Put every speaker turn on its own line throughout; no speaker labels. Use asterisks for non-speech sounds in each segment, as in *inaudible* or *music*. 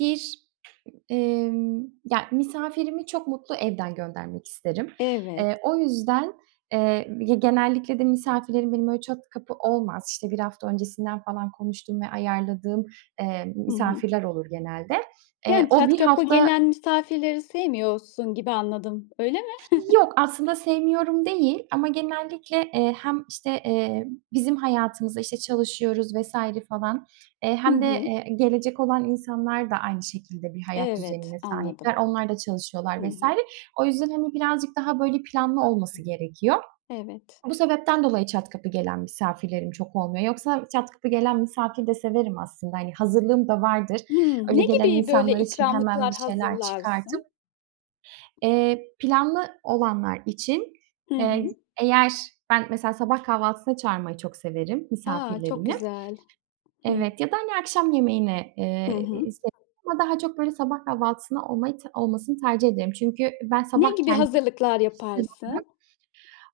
Bir, emm, ya, misafirimi çok mutlu evden göndermek isterim.
Evet.
Eee, o yüzden, eee, ya, genellikle de misafirlerim benim öyle çat kapı olmaz. İşte, 1 hafta öncesinden falan konuştuğum ve ayarladığım, eee,
Hı hı.
misafirler olur genelde. Eee,
Yani
o
çat
1
kapı
hafta
gelen misafirleri sevmiyorsun gibi anladım, öyle mi?
Yok, aslında
*chuckles*
sevmiyorum değil ama genellikle, eee, hem, işte, eee, bizim hayatımıza, işte, çalışıyoruz vs. falan, eee,
Hı
hem de,
hı.
eee, gelecek olan insanlar da aynı şekilde bir hayat
Evet,
düzenine
anladım.
sahipler. Onlar da çalışıyorlar
Hı
vs.
hı.
O yüzden, hani, birazcık daha, böyle, planlı olması gerekiyor.
Evet.
Bu sebepten dolayı çat kapı gelen misafirlerim çok olmuyor. Yoksa çat kapı gelen misafir de severim aslında. Hani, hazırlığım da vardır.
Hımm.
Öyle
Ne
gelen
gibi böyle
insanlar için hemen bir
ikramlıklar
şeyler çıkartıp
hazırlarsın?
Eee, planlı olanlar için,
I
eee, g
hı.
eğer ben mesela sabah kahvaltısına çağırmayı çok severim
A! Çok
misafirlerimi.
güzel. Hımm.
Evet, ya da, hani, akşam yemeğine,
Hı
eee,
hı.
severim ama daha çok, böyle, sabah kahvaltısında olmayı t olmasını tercih ederim çünkü ben
Ne
sabah
gibi
kendim
hazırlıklar
kişisel olarak,
yaparsın?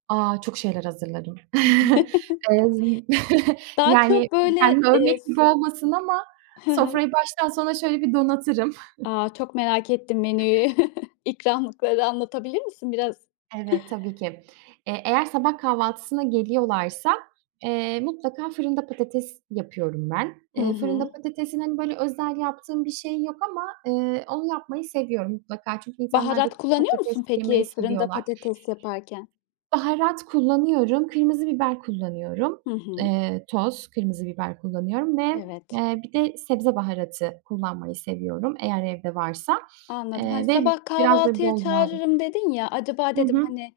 aaa, çok şeyler hazırlarım. *chuckles* Eee, z
*chuckles*
*chuckles*
Daha
Yani
çok, böyle,
kendimi
eee
övmek
s
gibi olmasın ama
Hı hı.
sofrayı baştan sona şöyle bir donatırım.
A!
*chuckles*
Çok merak ettim menüyü. *chuckles* İkramlıkları anlatabilir misin biraz?
Evet, tabii ki.
*chuckles*
E, eğer sabah kahvaltısına geliyorlarsa, eee, mutlaka fırında patates yapıyorum ben.
Hı
Eee, fırında
hı.
patatesin, hani, böyle, özel yaptığım bir şey yok ama, eee, onu yapmayı seviyorum mutlaka çünkü insanlar da
Baharat kullanıyor
patates
musun
yemeyi
peki fırında
seviyorlar.
patates yaparken?
Baharat kullanıyorum. Kırmızı biber kullanıyorum.
Hı hı.
Eee, toz kırmızı biber kullanıyorum ve,
Evet.
eee, bir de sebze baharatı kullanmayı seviyorum eğer evde varsa,
Anladım.
eee,
Hani,
ve b
"Sabah
biraz da
kahvaltıya
bol yağda
çağırırım." dedin ya acaba
Hı
dedim,
hı.
hani,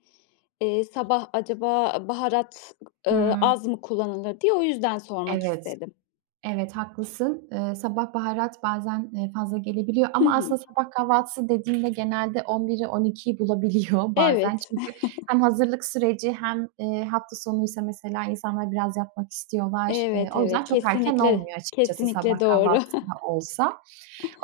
eee, sabah acaba baharat, k ııı,
Hımm.
az mı kullanılır, diye. O yüzden sormak
Evet.
istedim.
Evet, haklısın. Eee, sabah baharat bazen, eee, fazla gelebiliyor
Hı
ama
hı.
aslında sabah kahvaltısı dediğimde genelde 11'i 12'yi bulabiliyor bazen.
Evet.
Çünkü hem
*chuckles*
hazırlık süreci hem, eee, hafta sonuysa mesela insanlar biraz yatmak istiyorlar. Eee,
Evet,
o yüzden
evet.
çok erken
kesinlikle,
olmuyor açıkçası sabah
kesinlikle doğru.
kahvaltısı da
*chuckles*
olsa.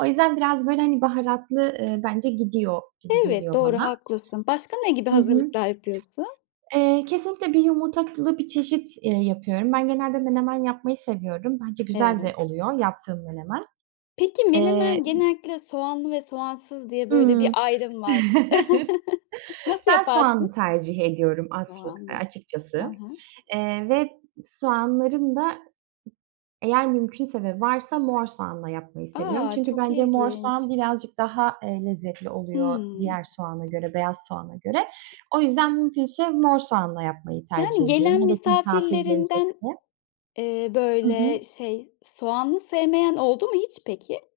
O yüzden, biraz böyle, hani, baharatlı, eee, bence gidiyor gibi
Evet,
geliyor
doğru
bana.
haklısın. Başka ne gibi
Hı hı.
hazırlıklar yapıyorsun?
Eee, kesinlikle bir yumurtalı bir çeşit, eee, yapıyorum. Ben genelde menemen yapmayı seviyorum. Bence güzel de
Evet.
oluyor yaptığım menemen.
Peki,
*tsk* Eee,
menemen
i
genellikle "soğanlı ve soğansız" diye
Hı
böyle bir
hı.
ayrım var.
*chuckles*
*chuckles* Nasıl
Ben soğanlı
yaparsın?
tercih ediyorum aslı a
Soğanlı. Hı
açıkçası,
hı.
eee, ve soğanların da ı eğer mümkünse ve varsa mor soğanla yapmayı seviyorum.
A!
Çünkü
Çok
bence mor
ilginç.
soğan birazcık daha, eee, lezzetli oluyor
Hımm.
diğer soğana göre, beyaz soğana göre. O yüzden, mümkünse mor soğanla yapmayı
Yani
tercih ediyorum.
gelen
Hele ki misafir
misafirlerinden,
gelecekse.
eee,
Hı
böyle,
hı.
şey, soğanlı sevmeyen oldu mu hiç peki?